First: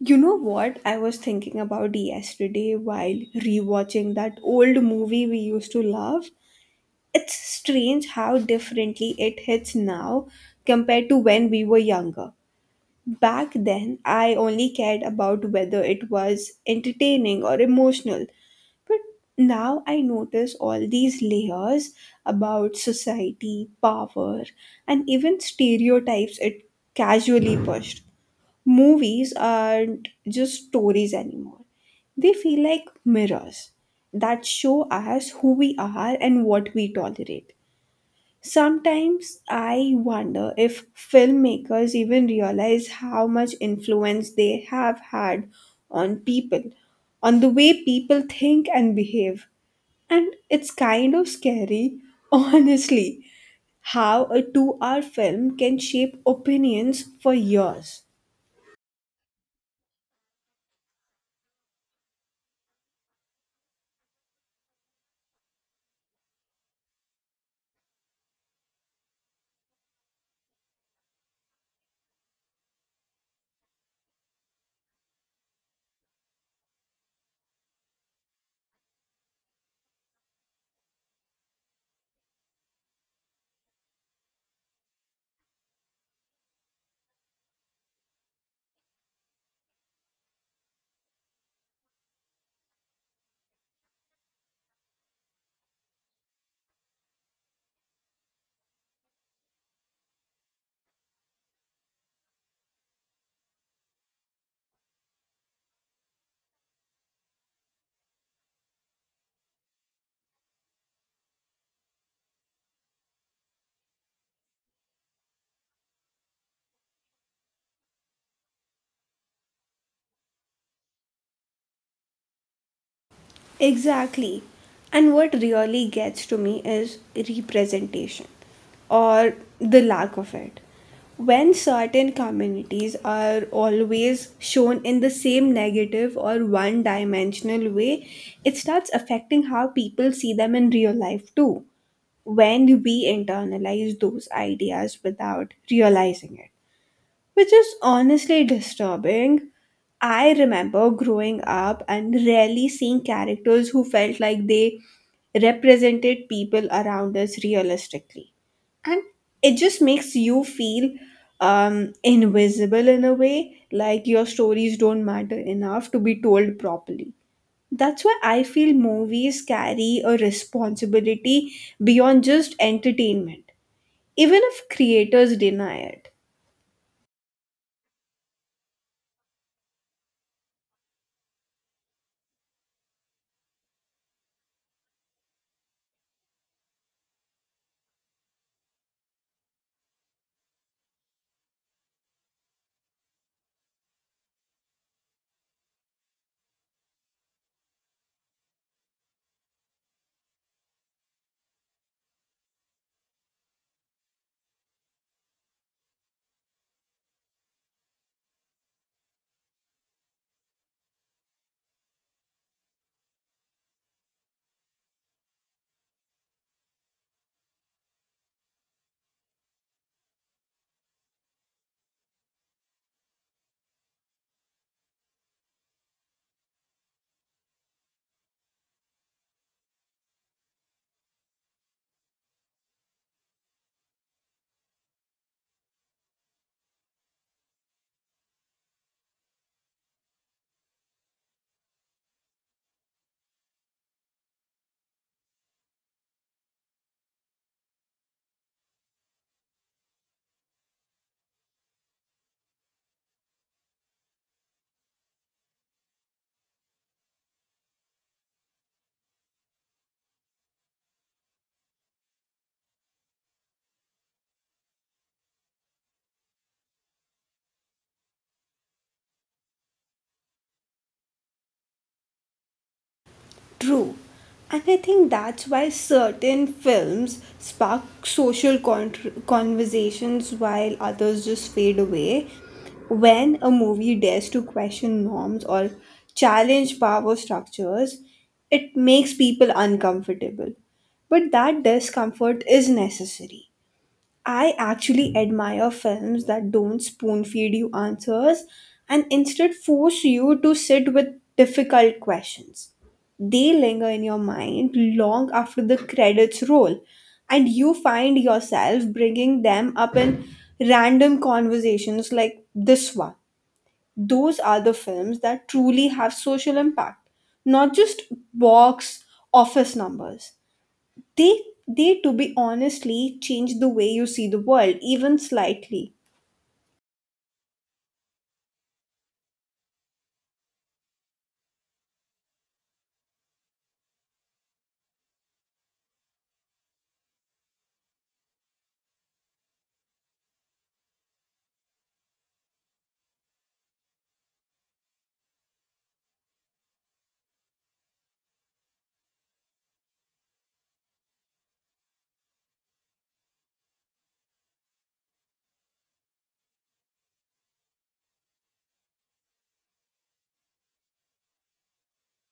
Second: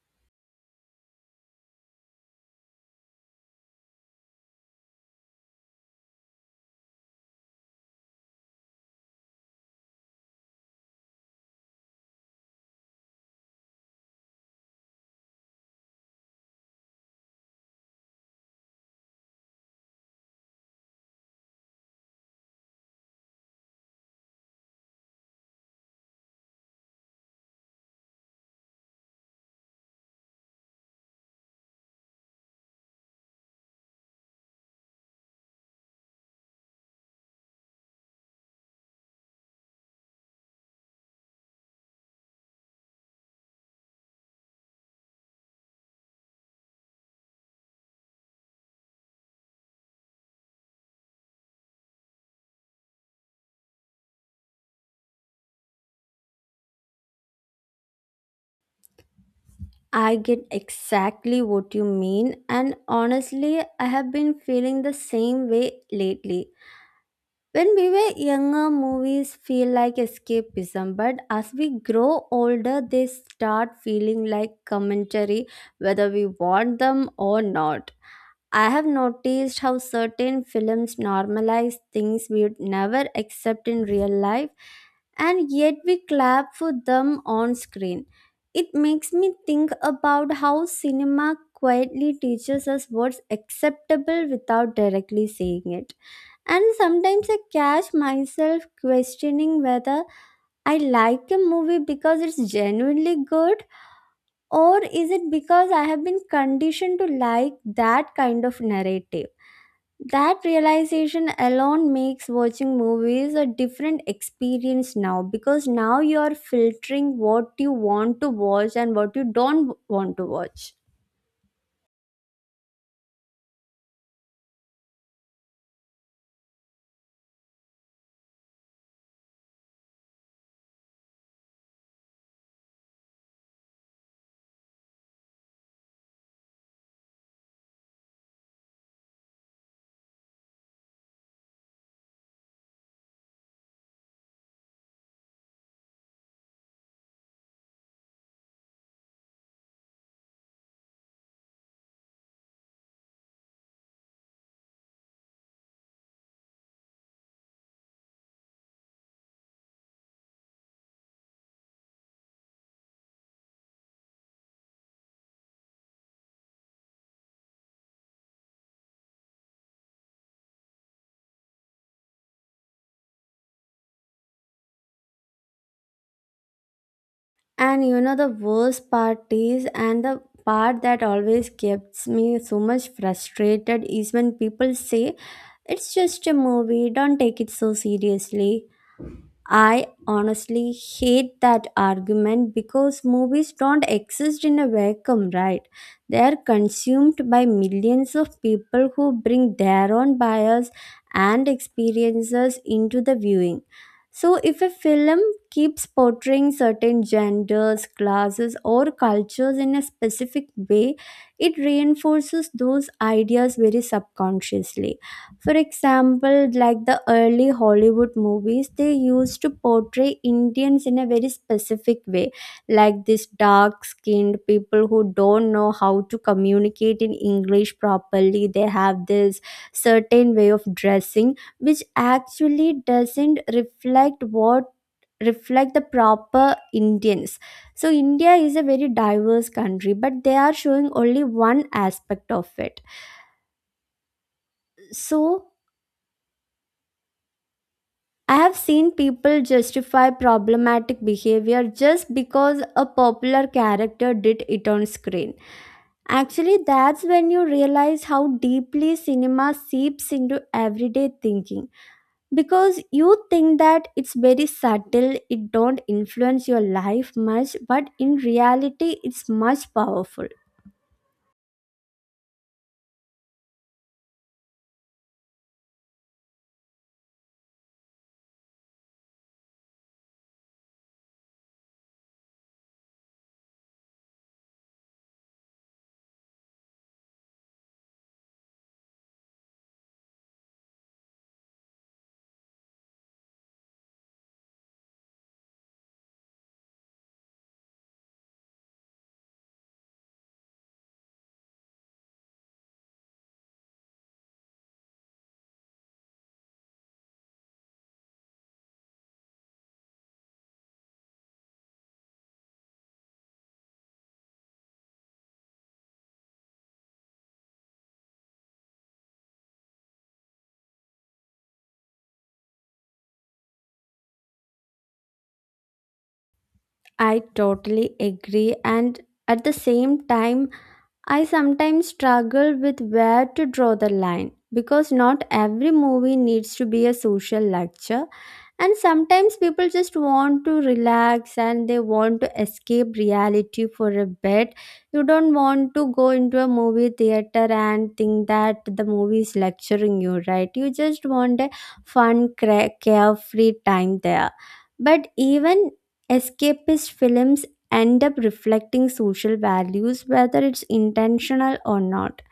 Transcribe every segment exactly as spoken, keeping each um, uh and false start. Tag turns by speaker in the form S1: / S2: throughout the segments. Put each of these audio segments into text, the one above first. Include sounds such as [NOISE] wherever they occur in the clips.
S1: You know what? I was thinking about yesterday while rewatching that old movie we used to love. It's strange how differently it hits now compared to when we were younger. Back then, I only cared about whether it was entertaining or emotional. But now I notice all these layers about society, power, and even stereotypes it casually pushed. Movies aren't just stories anymore. They feel like mirrors that show us who we are and what we tolerate. Sometimes I wonder if filmmakers even realize how much influence they have had on people, on the way people think and behave. And it's kind of scary, [LAUGHS] honestly, how a two hour film can shape opinions for years.
S2: I get exactly what you mean, and honestly, I have been feeling the same way lately. When we were younger, movies feel like escapism, but as we grow older, they start feeling like commentary whether we want them or not. I have noticed how certain films normalize things we would never accept in real life, and yet we clap for them on screen. It makes me think about how cinema quietly teaches us what's acceptable without directly saying it. And sometimes I catch myself questioning whether I like a movie because it's genuinely good, or is it because I have been conditioned to like that kind of narrative? That realization alone makes watching movies a different experience now because now you are filtering what you want to watch and what you don't want to watch.
S1: Exactly. And what really gets to me is representation, or the lack of it. When certain communities are always shown in the same negative or one dimensional way, it starts affecting how people see them in real life too. When we internalize those ideas without realizing it, which is honestly disturbing. I remember growing up and rarely seeing characters who felt like they represented people around us realistically. And it just makes you feel um, invisible in a way, like your stories don't matter enough to be told properly. That's why I feel movies carry a responsibility beyond just entertainment, even if creators deny it.
S2: And you know, the worst part is, and the part that always gets me so much frustrated is when people say, it's just a movie, don't take it so seriously. I honestly hate that argument because movies don't exist in a vacuum, right? They are consumed by millions of people who bring their own bias and experiences into the viewing. So, if a film keeps portraying certain genders, classes, or cultures in a specific way, it reinforces those ideas very subconsciously. For example, like the early Hollywood movies, they used to portray Indians in a very specific way, like this dark skinned people who don't know how to communicate in English properly. They have this certain way of dressing, which actually doesn't reflect what reflect the proper Indians. So India is a very diverse country, but they are showing only one aspect of it. So I have seen people justify problematic behavior just because a popular character did it on screen. Actually, that's when you realize how deeply cinema seeps into everyday thinking. Because you think that it's very subtle, it don't influence your life much, but in reality, it's much powerful.
S1: True. And I think that's why certain films spark social con- conversations while others just fade away. When a movie dares to question norms or challenge power structures, it makes people uncomfortable. But that discomfort is necessary. I actually admire films that don't spoon feed you answers and instead force you to sit with difficult questions. They linger in your mind long after the credits roll, and you find yourself bringing them up in random conversations like this one. Those are the films that truly have social impact, not just box office numbers. They they to be honestly change the way you see the world even slightly.
S2: I totally agree, and at the same time, I sometimes struggle with where to draw the line because not every movie needs to be a social lecture, and sometimes people just want to relax and they want to escape reality for a bit. You don't want to go into a movie theater and think that the movie is lecturing you, right? You just want a fun, cra- carefree time there. But even escapist films end up reflecting social values, whether it's intentional or not.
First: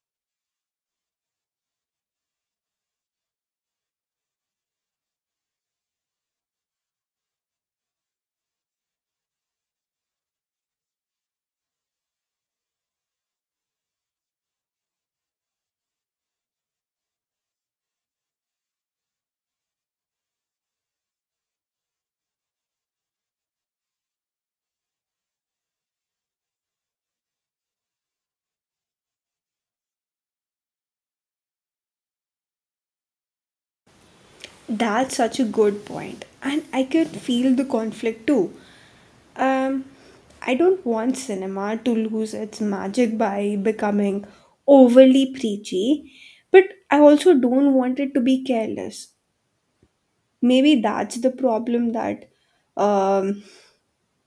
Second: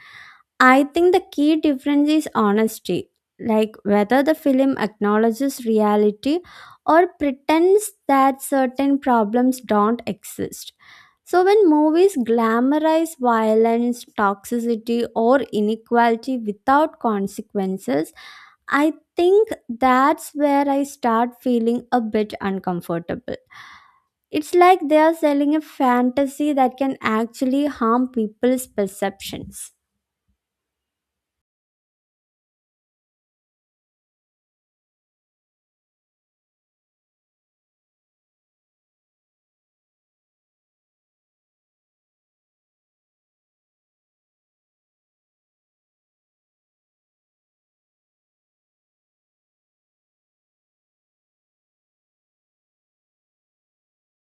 S2: I think the key difference is honesty, like whether the film acknowledges reality or pretends that certain problems don't exist. So, when movies glamorize violence, toxicity, or inequality without consequences, I think that's where I start feeling a bit uncomfortable. It's like they are selling a fantasy that can actually harm people's perceptions.
S1: That's such a good point, and I could feel the conflict too. Um I don't want cinema to lose its magic by becoming overly preachy, but I also don't want it to be careless. Maybe that's the problem that um,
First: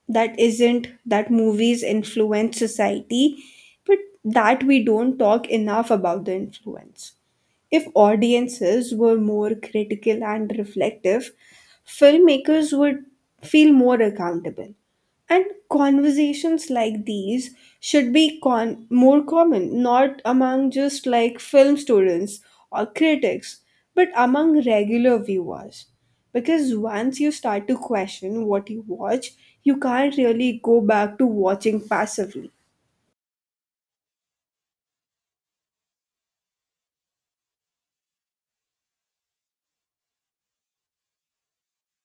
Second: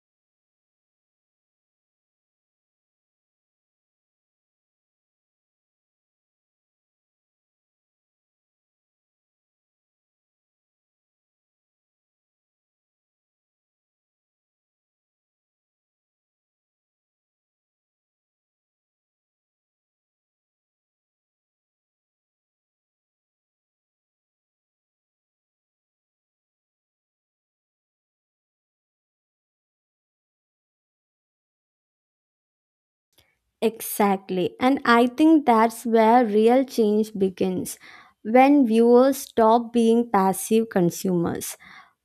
S1: that isn't that movies influence society, but that we don't talk enough about the influence. If audiences were more critical and reflective, filmmakers would feel more accountable. And conversations like these should be con- more common, not among just like film students or critics, but among regular viewers. Because once you start to question what you watch, you can't really go back to watching passively.
S2: Exactly. And I think that's where real change begins when viewers stop being passive consumers.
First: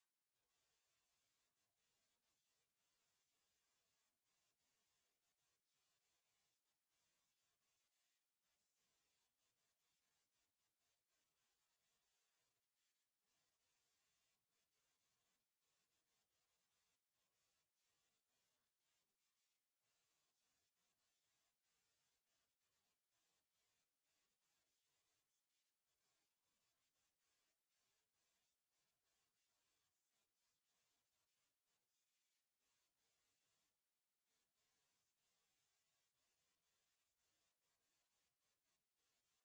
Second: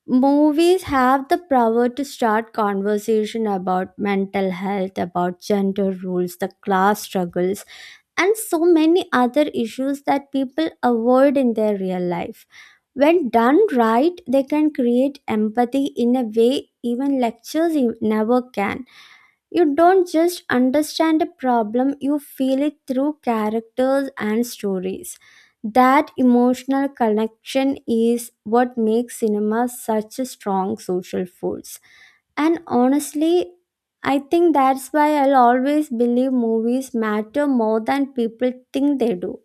S2: Movies have the power to start conversation about mental health, about gender rules, the class struggles, and so many other issues that people avoid in their real life. When done right, they can create empathy in a way even lectures you never can. You don't just understand a problem, you feel it through characters and stories. That emotional connection is what makes cinema such a strong social force. And honestly, I think that's why I'll always believe movies matter more than people think they do.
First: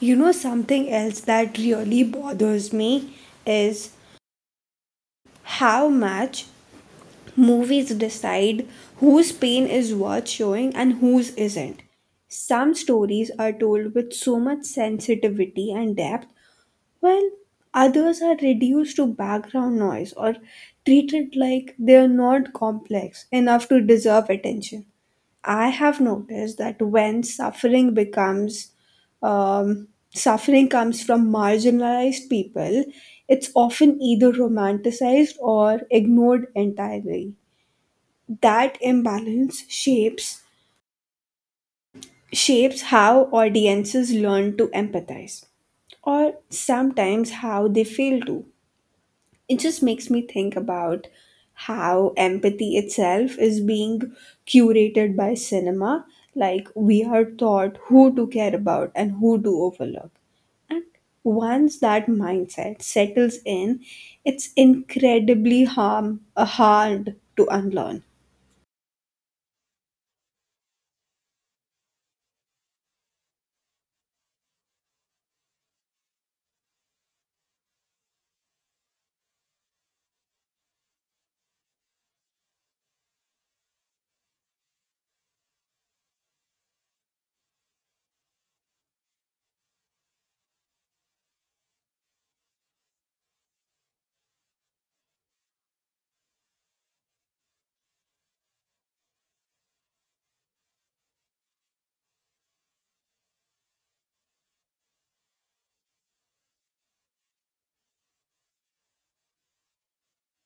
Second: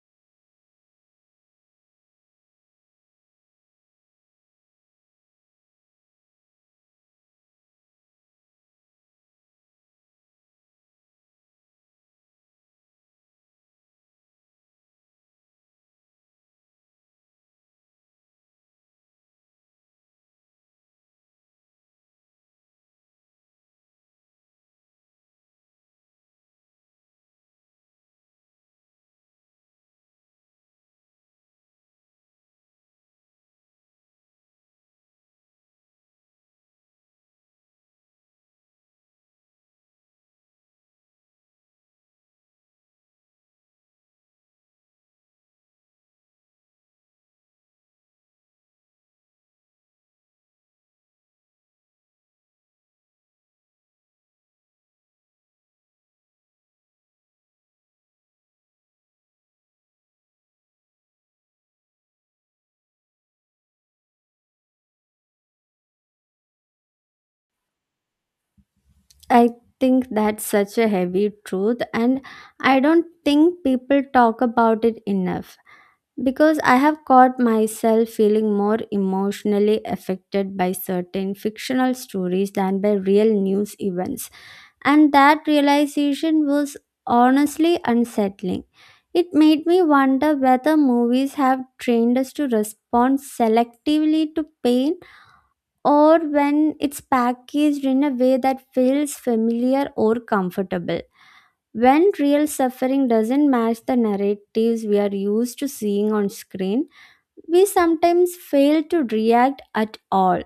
S1: You know, something else that really bothers me is how much movies decide whose pain is worth showing and whose isn't. Some stories are told with so much sensitivity and depth while others are reduced to background noise or treated like they are not complex enough to deserve attention. I have noticed that when suffering becomes um, suffering comes from marginalized people, it's often either romanticized or ignored entirely. That imbalance shapes shapes how audiences learn to empathize or sometimes how they fail to. It just makes me think about how empathy itself is being curated by cinema. Like, we are taught who to care about and who to overlook. And once that mindset settles in, it's incredibly harm, uh, hard to unlearn.
S2: I think that's such a heavy truth, and I don't think people talk about it enough because I have caught myself feeling more emotionally affected by certain fictional stories than by real news events, and that realization was honestly unsettling. It made me wonder whether movies have trained us to respond selectively to pain or when it's packaged in a way that feels familiar or comfortable. When real suffering doesn't match the narratives we are used to seeing on screen, we sometimes fail to react at all.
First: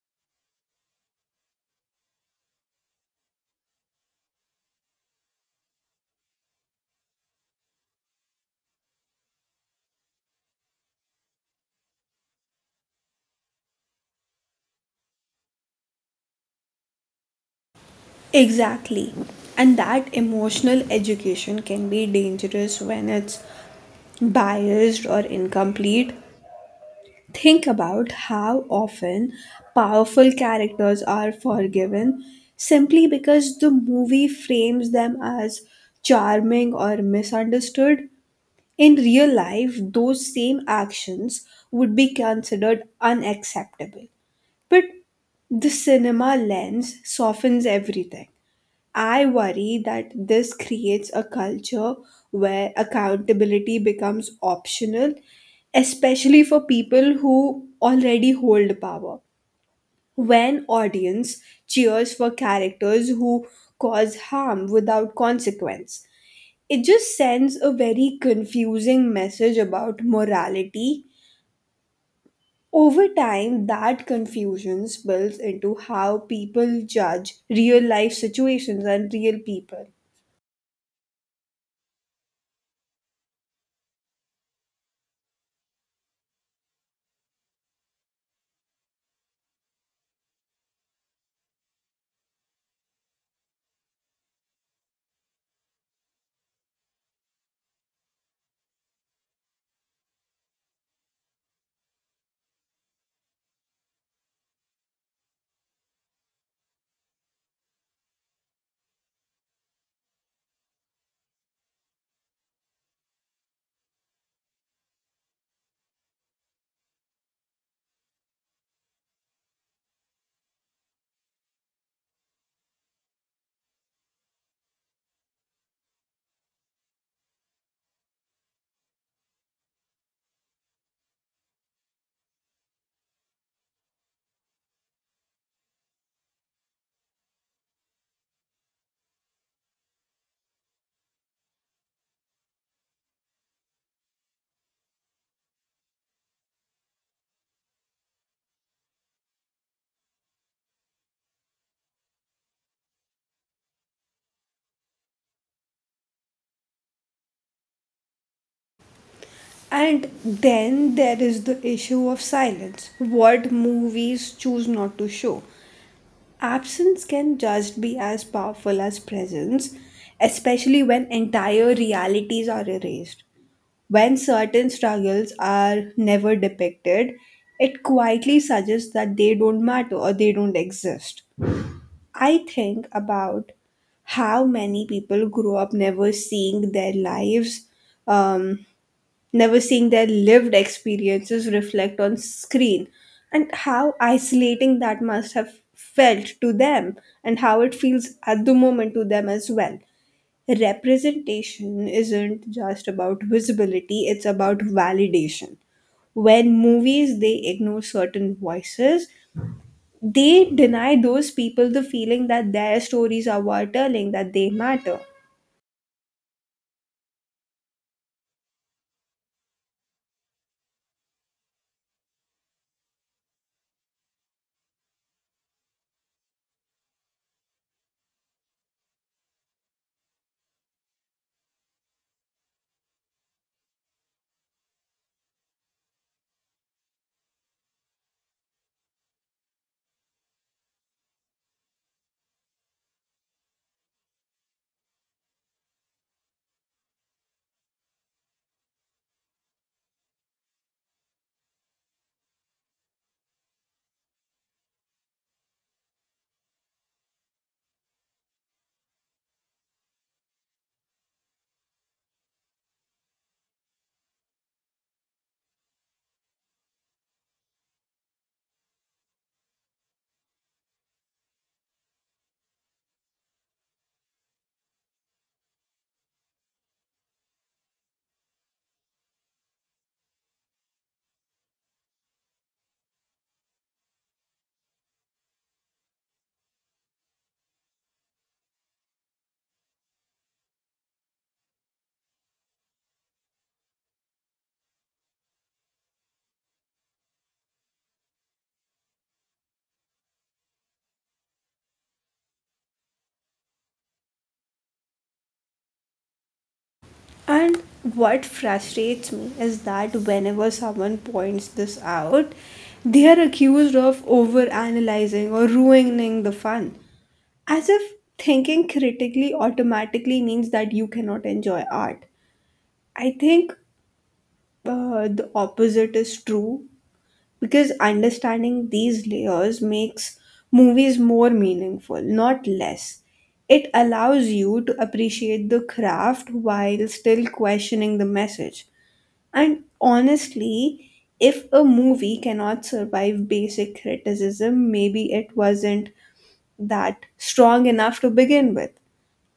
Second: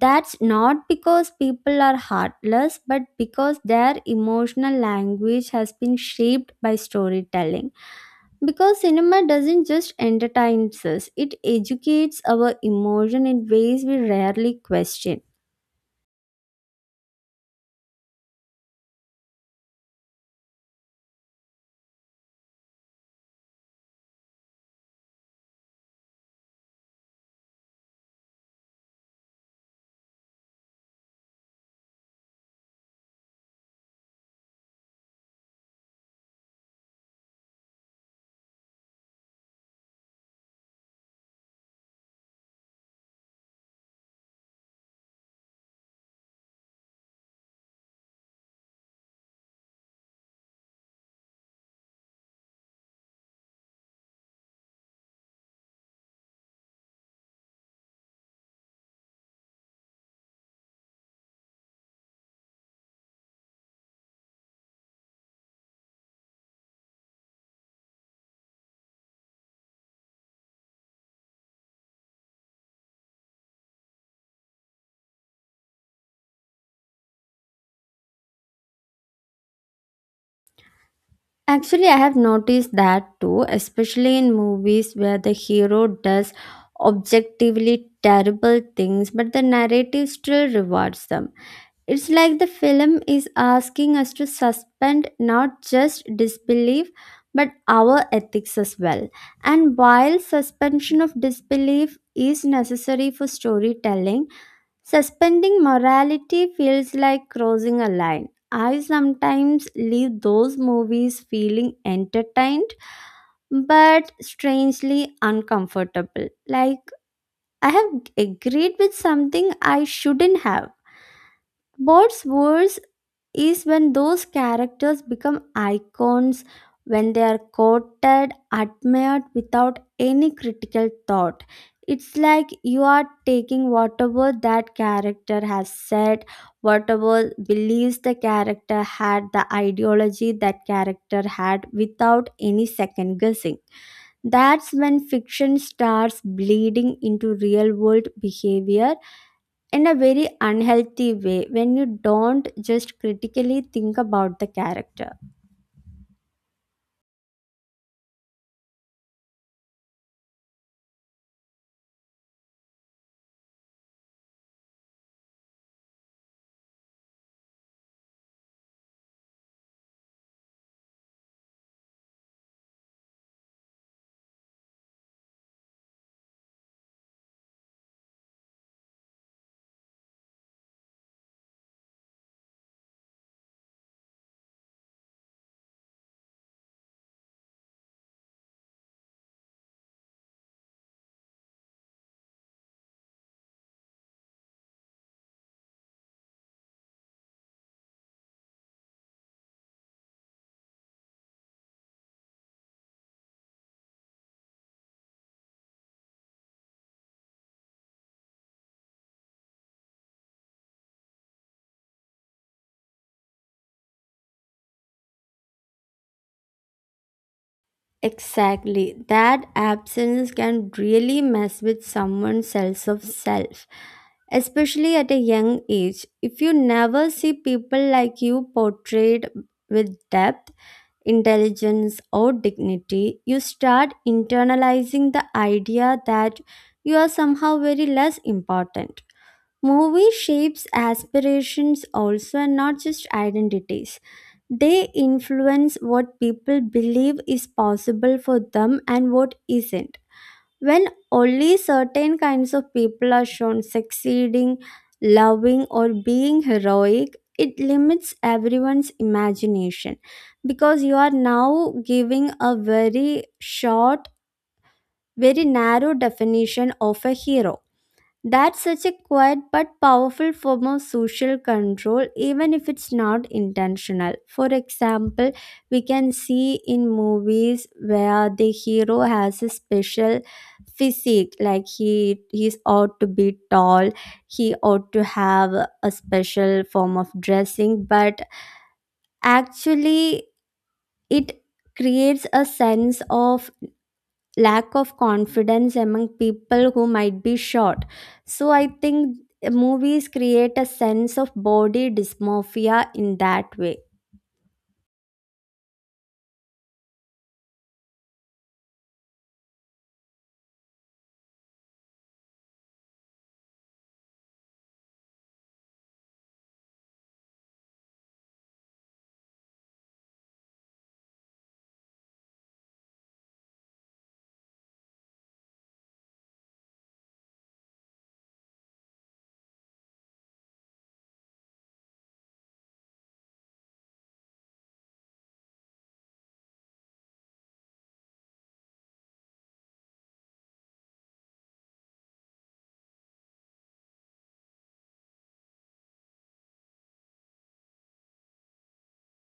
S2: That's not because people are heartless, but because their emotional language has been shaped by storytelling. Because cinema doesn't just entertain us, it educates our emotion in ways we rarely question.
S1: Exactly. And that emotional education can be dangerous when it's biased or incomplete. Think about how often powerful characters are forgiven simply because the movie frames them as charming or misunderstood. In real life, those same actions would be considered unacceptable. But the cinema lens softens everything. I worry that this creates a culture where accountability becomes optional, especially for people who already hold power. When audience cheers for characters who cause harm without consequence, it just sends a very confusing message about morality. Over time, that confusion spills into how people judge real life situations and real people.
S2: Actually, I have noticed that too, especially in movies where the hero does objectively terrible things, but the narrative still rewards them. It's like the film is asking us to suspend not just disbelief, but our ethics as well. And while suspension of disbelief is necessary for storytelling, suspending morality feels like crossing a line. I sometimes leave those movies feeling entertained but strangely uncomfortable. Like I have agreed with something I shouldn't have. What's worse is when those characters become icons, when they are quoted, admired without any critical thought. It's like you are taking whatever that character has said, whatever beliefs the character had, the ideology that character had, without any second guessing. That's when fiction starts bleeding into real world behavior in a very unhealthy way when you don't just critically think about the character.
S1: And then there is the issue of silence, what movies choose not to show. Absence can just be as powerful as presence, especially when entire realities are erased. When certain struggles are never depicted, it quietly suggests that they don't matter or they don't exist. I think about how many people grow up never seeing their lives um, never seeing their lived experiences reflect on screen, and how isolating that must have felt to them, and how it feels at the moment to them as well. Representation isn't just about visibility, it's about validation. When movies they ignore certain voices, they deny those people the feeling that their stories are worth telling, that they matter.
S2: Exactly. That absence can really mess with someone's sense of self, especially at a young age. If you never see people like you portrayed with depth, intelligence, or dignity, you start internalizing the idea that you are somehow very less important. Movie shapes aspirations also and not just identities. They influence what people believe is possible for them and what isn't. When only certain kinds of people are shown succeeding, loving, or being heroic, it limits everyone's imagination because you are now giving a very short, very narrow definition of a hero. That's such a quiet but powerful form of social control, even if it's not intentional. For example, we can see in movies where the hero has a special physique, like he he's ought to be tall, he ought to have a special form of dressing, but actually it creates a sense of lack of confidence among people who might be short. So I think movies create a sense of body dysmorphia in that way.
S1: And what frustrates me is that whenever someone points this out, they are accused of overanalyzing or ruining the fun. As if thinking critically automatically means that you cannot enjoy art. I think uh, the opposite is true, because understanding these layers makes movies more meaningful, not less. It allows you to appreciate the craft while still questioning the message. And honestly, if a movie cannot survive basic criticism, maybe it wasn't that strong enough to begin with.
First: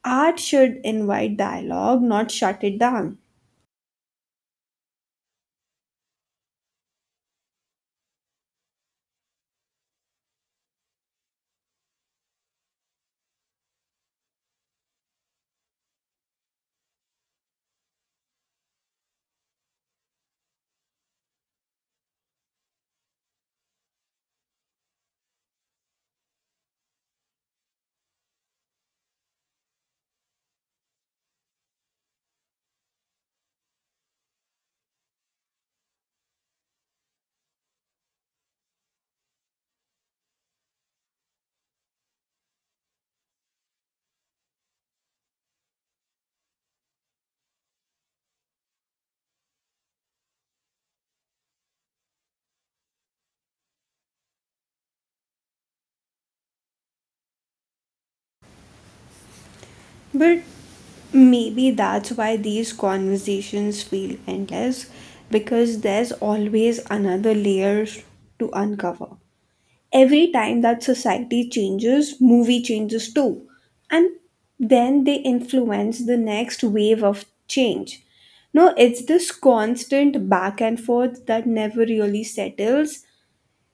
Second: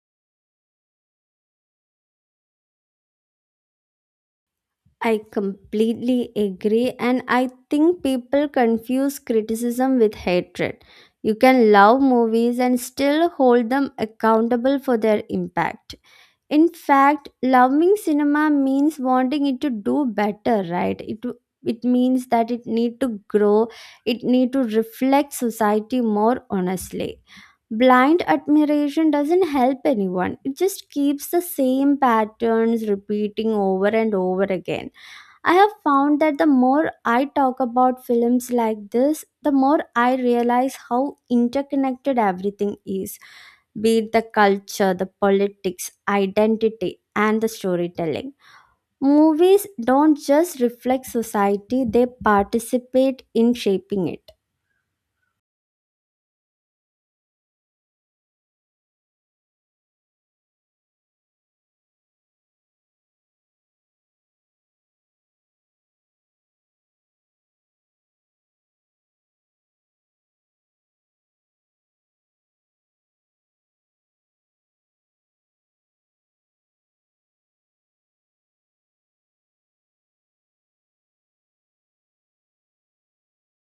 S1: Art should invite dialogue, not shut it down.
S2: I completely agree, and I think people confuse criticism with hatred. You can love movies and still hold them accountable for their impact. In fact, loving cinema means wanting it to do better, right? It it means that it need to grow, it need to reflect society more honestly. Blind admiration doesn't help anyone. It just keeps the same patterns repeating over and over again. I have found that the more I talk about films like this, the more I realize how interconnected everything is, be it the culture, the politics, identity, and the storytelling. Movies don't just reflect society, they participate in shaping it.
S1: But maybe that's why these conversations feel endless, because there's always another layer to uncover. Every time that society changes, movie changes too. And then they influence the next wave of change. No, it's this constant back and forth that never really settles.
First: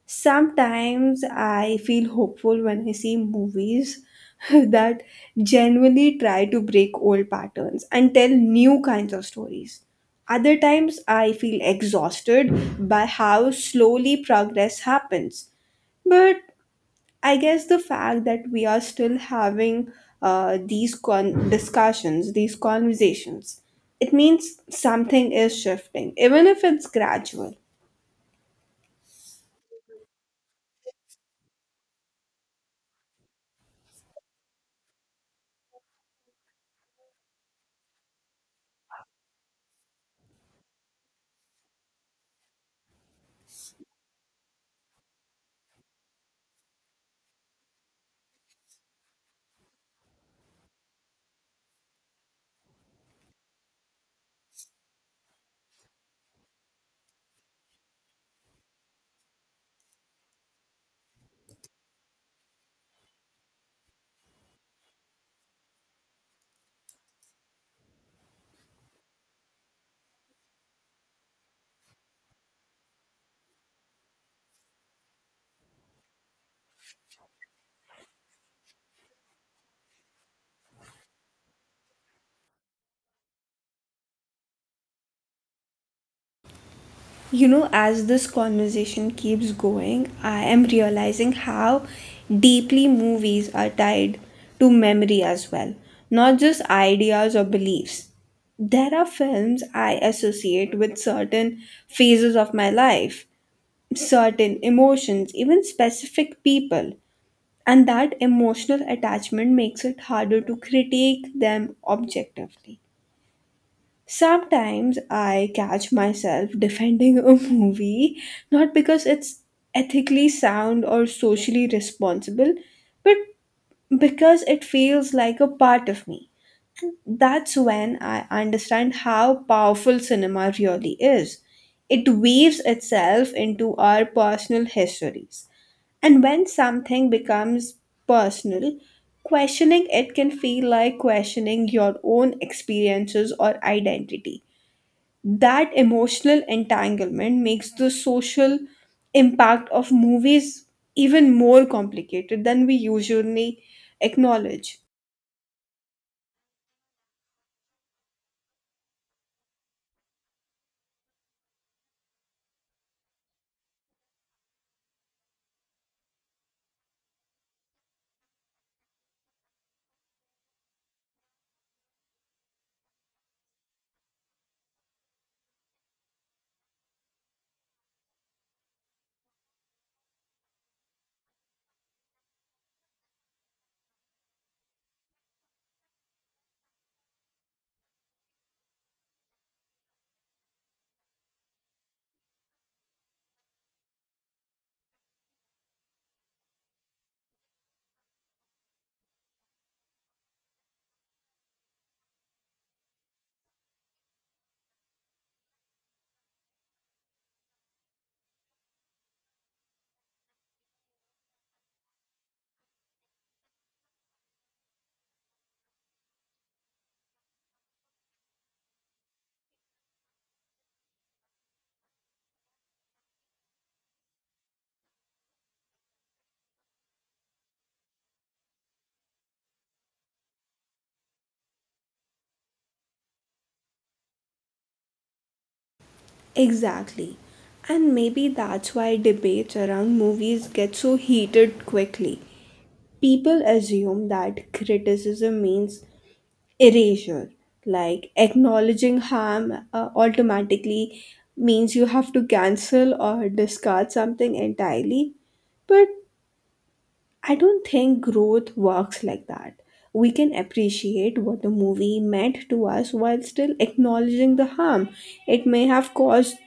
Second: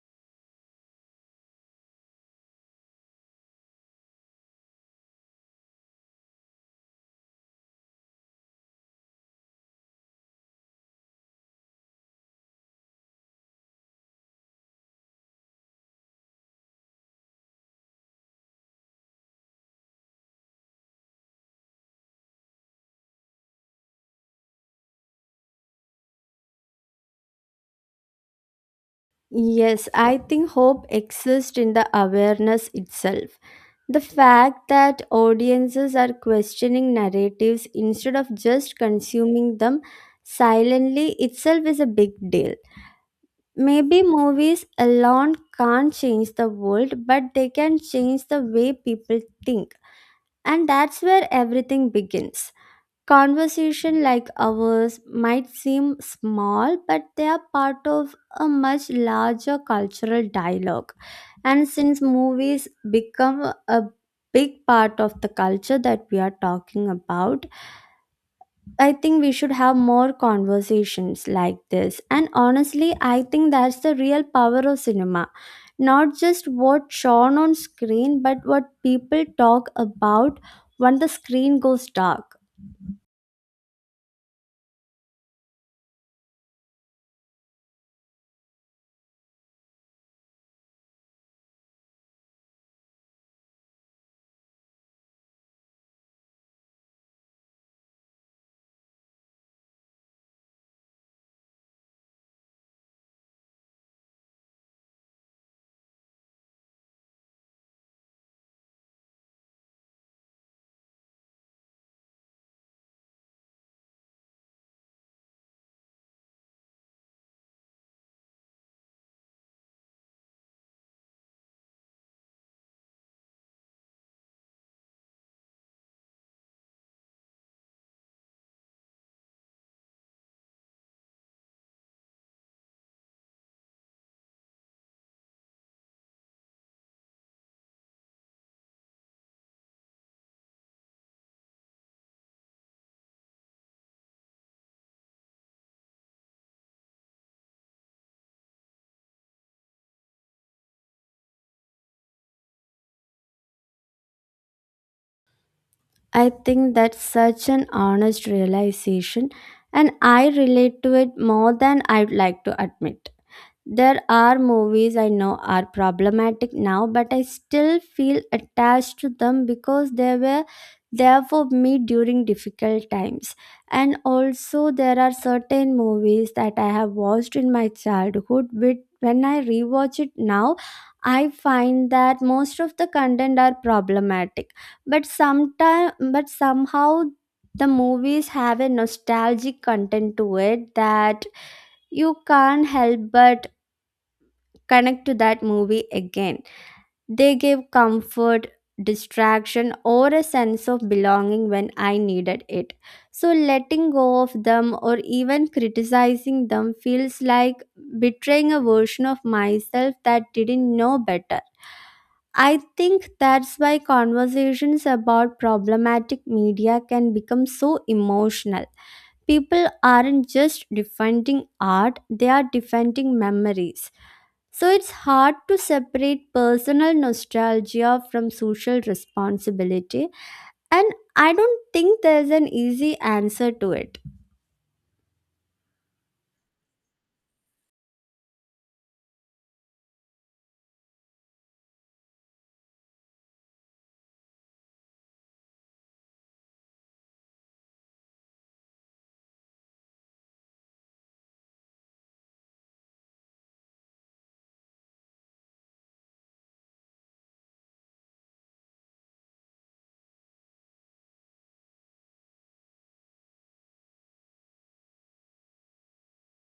S1: Sometimes I feel hopeful when I see movies [LAUGHS] that genuinely try to break old patterns and tell new kinds of stories. Other times I feel exhausted by how slowly progress happens. But I guess the fact that we are still having uh, these con- discussions, these conversations, it means something is shifting, even if it's gradual.
S2: Yes, I think hope exists in the awareness itself. The fact that audiences are questioning narratives instead of just consuming them silently itself is a big deal. Maybe movies alone can't change the world, but they can change the way people think. And that's where everything begins. Conversation like ours might seem small, but they are part of a much larger cultural dialogue. And since movies become a big part of the culture that we are talking about, I think we should have more conversations like this. And honestly, I think that's the real power of cinema. Not just what's shown on screen, but what people talk about when the screen goes dark.
S1: You know, as this conversation keeps going, I am realizing how deeply movies are tied to memory as well, not just ideas or beliefs. There are films I associate with certain phases of my life, certain emotions, even specific people, and that emotional attachment makes it harder to critique them objectively. Sometimes I catch myself defending a movie not because it's ethically sound or socially responsible, but because it feels like a part of me. That's when I understand how powerful cinema really is. It weaves itself into our personal histories. And when something becomes personal, questioning it can feel like questioning your own experiences or identity. That emotional entanglement makes the social impact of movies even more complicated than we usually acknowledge.
S2: I think that's such an honest realization, and I relate to it more than I'd like to admit. There are movies I know are problematic now, but I still feel attached to them because they were there for me during difficult times. And also, there are certain movies that I have watched in my childhood, but when I rewatch it now, I find that most of the content are problematic. But sometime, but somehow, the movies have a nostalgic content to it that you can't help but connect to that movie again. They gave comfort, distraction, or a sense of belonging when I needed it. So letting go of them or even criticizing them feels like betraying a version of myself that didn't know better. I think that's why conversations about problematic media can become so emotional. People aren't just defending art, they are defending memories. So it's hard to separate personal nostalgia from social responsibility, and I don't think there's an easy answer to it.
S1: Exactly. And maybe that's why debates around movies get so heated quickly. People assume that criticism means erasure, like acknowledging harm uh, automatically means you have to cancel or discard something entirely. But I don't think growth works like that. We can appreciate what the movie meant to us while still acknowledging the harm it may have caused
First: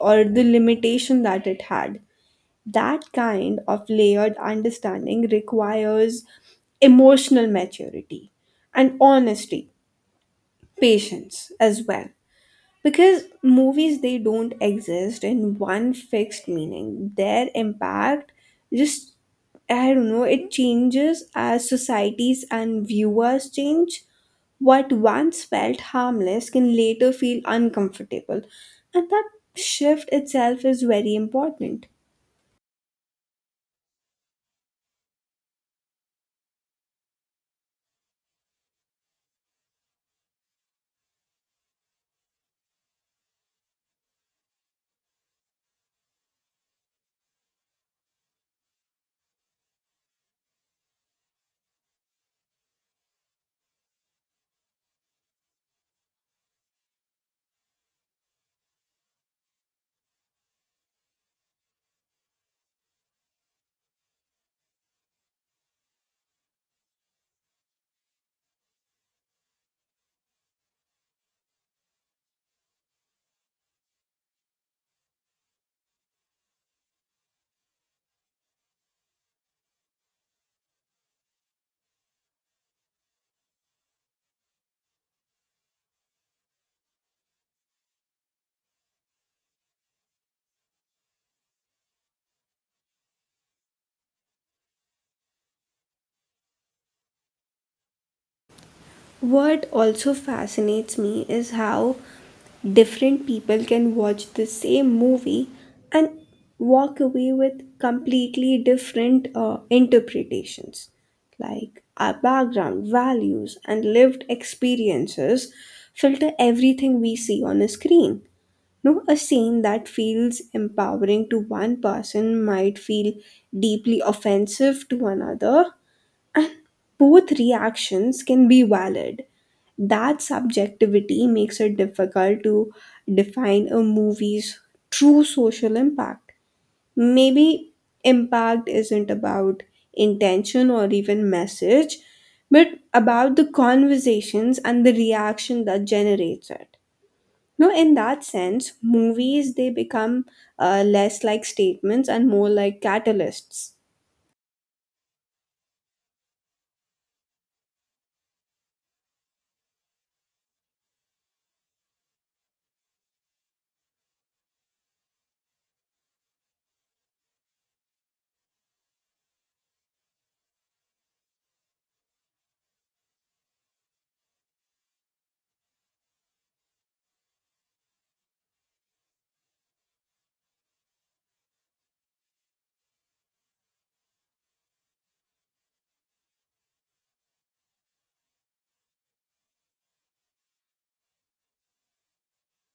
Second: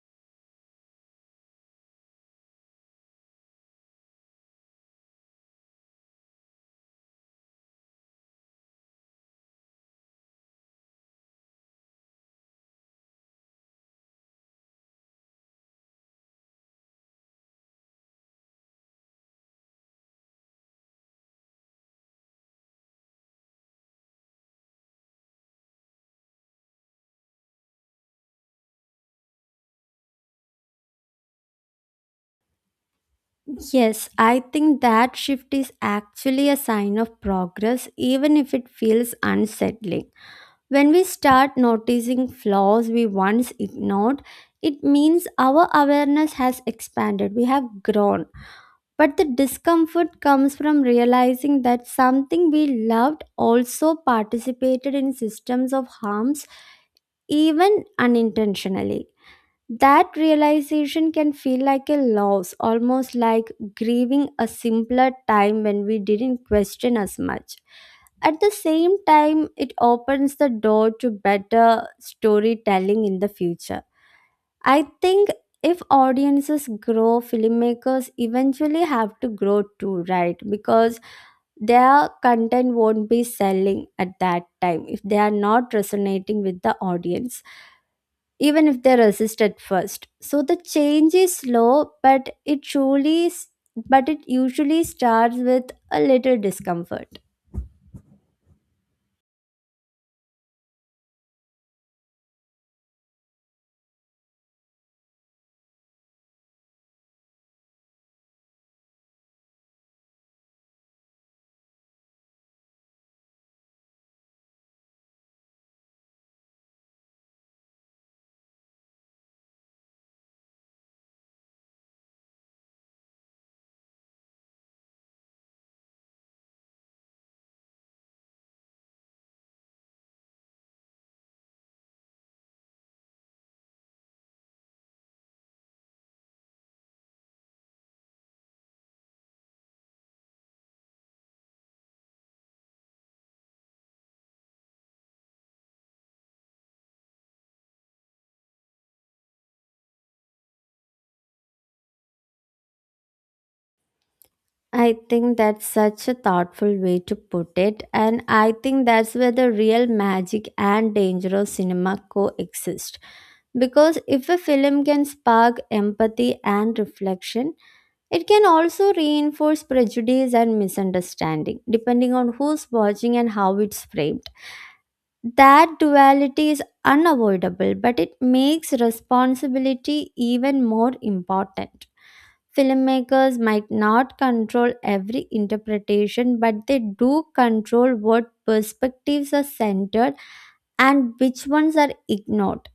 S1: or the limitation that it had. That kind of layered understanding requires emotional maturity and honesty, patience as well, because movies they don't exist in one fixed meaning. Their impact just, I don't know, it changes as societies and viewers change. What once felt harmless can later feel uncomfortable, and that shift itself is very important.
S2: Yes, I think that shift is actually a sign of progress, even if it feels unsettling. When we start noticing flaws we once ignored, it means our awareness has expanded, we have grown. But the discomfort comes from realizing that something we loved also participated in systems of harms, even unintentionally. That realization can feel like a loss, almost like grieving a simpler time when we didn't question as much. At the same time, it opens the door to better storytelling in the future. I think if audiences grow, filmmakers eventually have to grow too, right? Because their content won't be selling at that time if they are not resonating with the audience, even if they resist at first. So the change is slow, but it truly, but it usually starts with a little discomfort.
S1: What also fascinates me is how different people can watch the same movie and walk away with completely different uh, interpretations. Like our background, values, and lived experiences filter everything we see on a screen. No, a scene that feels empowering to one person might feel deeply offensive to another, and both reactions can be valid. That subjectivity makes it difficult to define a movie's true social impact. Maybe impact isn't about intention or even message, but about the conversations and the reaction that generates it. No, in that sense, movies they become uh, less like statements and more like catalysts.
S2: I think that's such a thoughtful way to put it, and I think that's where the real magic and danger of cinema coexist. Because if a film can spark empathy and reflection, it can also reinforce prejudice and misunderstanding, depending on who's watching and how it's framed. That duality is unavoidable, but it makes responsibility even more important. Filmmakers might not control every interpretation, but they do control what perspectives are centered and which ones are ignored.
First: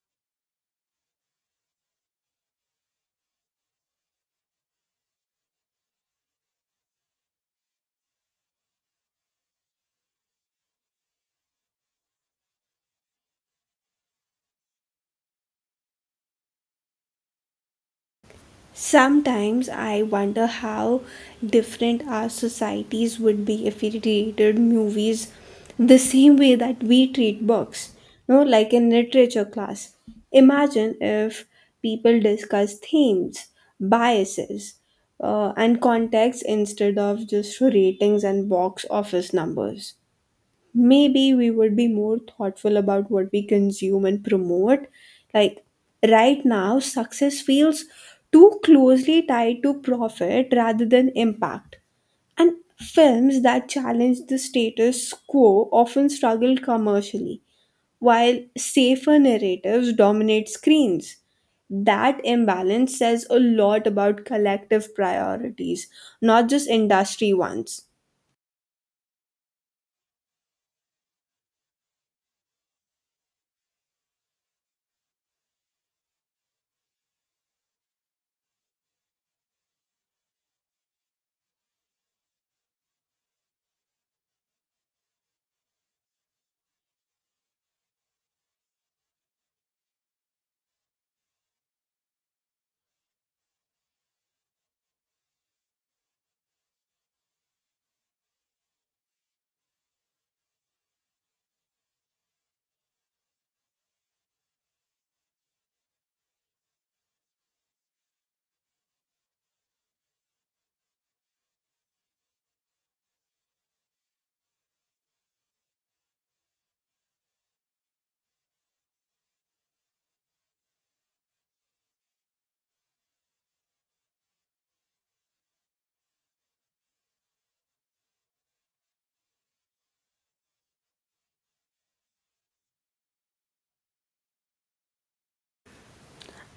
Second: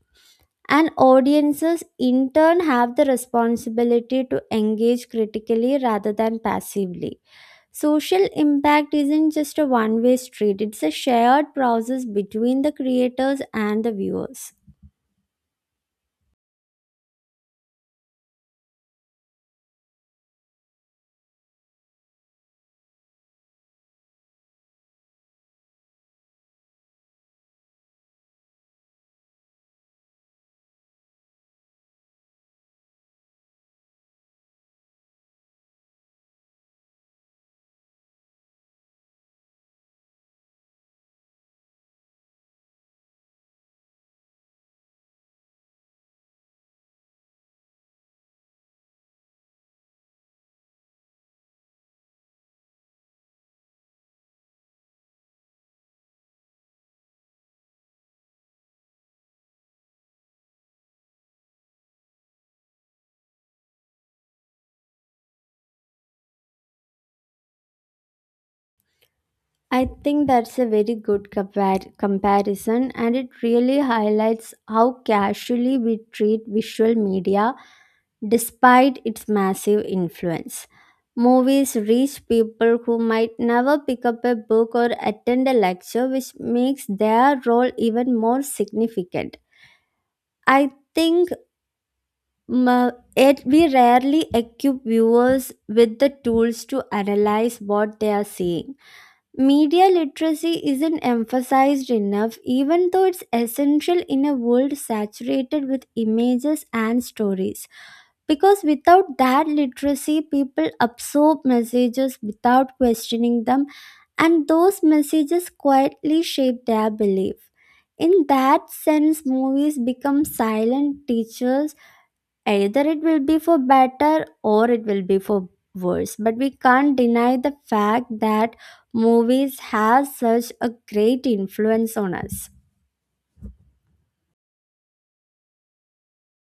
S2: And audiences, in turn, have the responsibility to engage critically rather than passively. Social impact isn't just a one way street, it's a shared process between the creators and the viewers.
S1: Sometimes I wonder how different our societies would be if we treated movies the same way that we treat books, no, like in literature class. Imagine if people discuss themes, biases, uh, and context instead of just ratings and box office numbers. Maybe we would be more thoughtful about what we consume and promote. Like right now, success feels too closely tied to profit rather than impact. And films that challenge the status quo often struggle commercially, while safer narratives dominate screens. That imbalance says a lot about collective priorities, not just industry ones.
S2: I think that's a very good compar- comparison, and it really highlights how casually we treat visual media despite its massive influence. Movies reach people who might never pick up a book or attend a lecture, which makes their role even more significant. I think mm, it, we rarely equip viewers with the tools to analyze what they are seeing. Media literacy isn't emphasized enough, even though it's essential in a world saturated with images and stories. Because without that literacy, people absorb messages without questioning them, and those messages quietly shape their belief. In that sense, movies become silent teachers, either it will be for better or it will be for worse, but we can't deny the fact that movies have such a great influence on us.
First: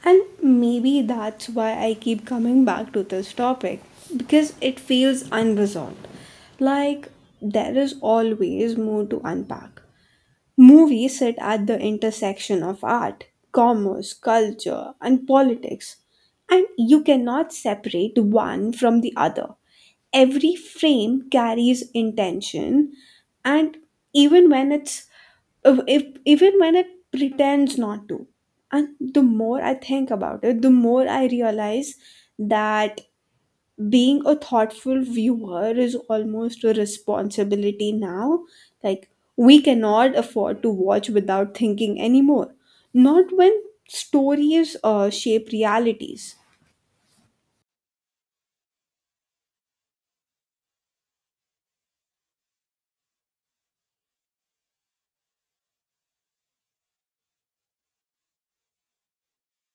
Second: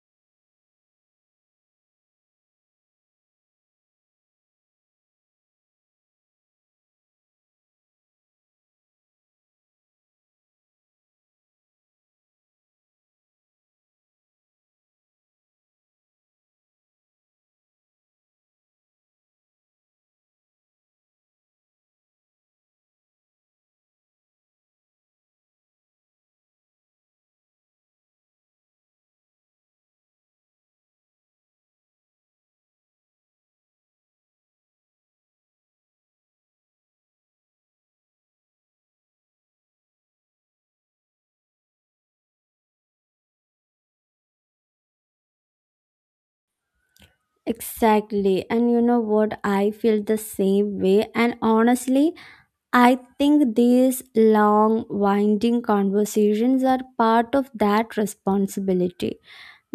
S1: And maybe that's why I keep coming back to this topic, because it feels unresolved. Like there is always more to unpack. Movies sit at the intersection of art, commerce, culture, and politics, and you cannot separate one from the other. Every frame carries intention, and even when it's if, even when it pretends not to. And the more I think about it, the more I realize that being a thoughtful viewer is almost a responsibility now. Like, we cannot afford to watch without thinking anymore. Not when stories uh, shape realities.
S2: Exactly, and you know what, I feel the same way. And honestly, I think these long winding conversations are part of that responsibility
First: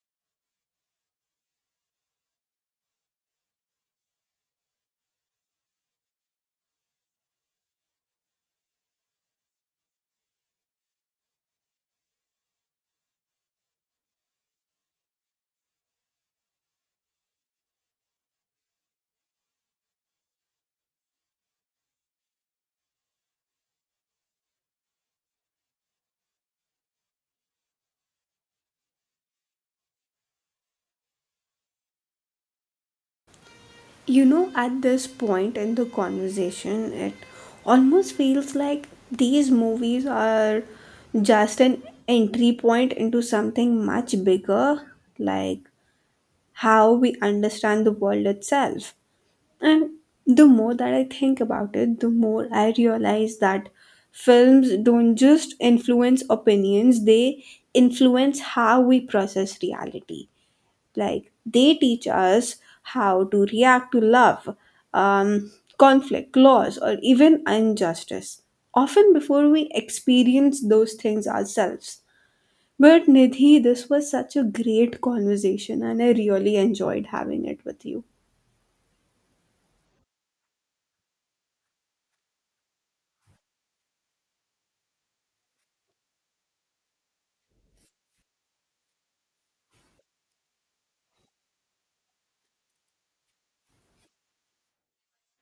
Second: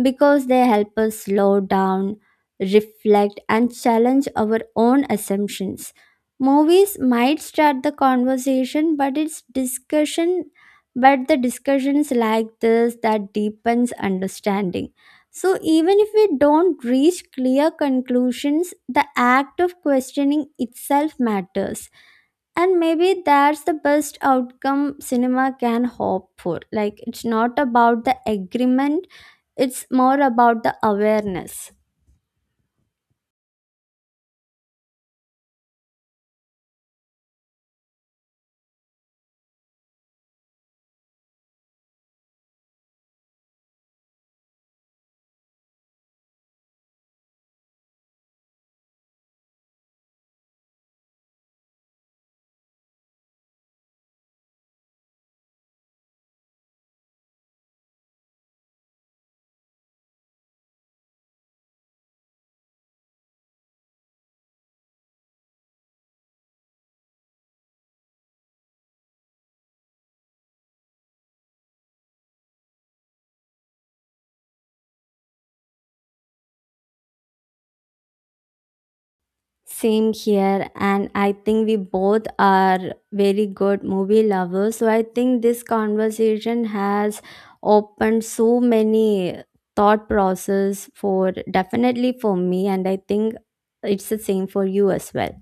S2: because they help us slow down, reflect, and challenge our own assumptions. Movies might start the conversation, but it's discussion, but the discussions like this that deepens understanding. So even if we don't reach clear conclusions, the act of questioning itself matters. And maybe that's the best outcome cinema can hope for. Like, it's not about the agreement, it's more about the awareness.
S1: You know, at this point in the conversation, it almost feels like these movies are just an entry point into something much bigger, like how we understand the world itself. And the more that I think about it, the more I realize that films don't just influence opinions, they influence how we process reality. Like, they teach us how to react to love, um, conflict, loss, or even injustice, often before we experience those things ourselves. But Nidhi, this was such a great conversation, and I really enjoyed having it with you.
S2: Same here, and I think we both are very good movie lovers. So I think this conversation has opened so many thought process, for definitely for me. And I think it's the same for you as well.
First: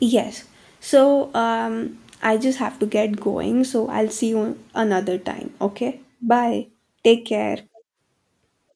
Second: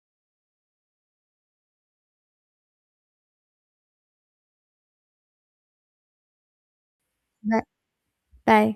S1: Yes. So um, I just have to get going. So I'll see you another time. Okay. Bye. Take
S2: Bye.
S1: care.
S2: Bye.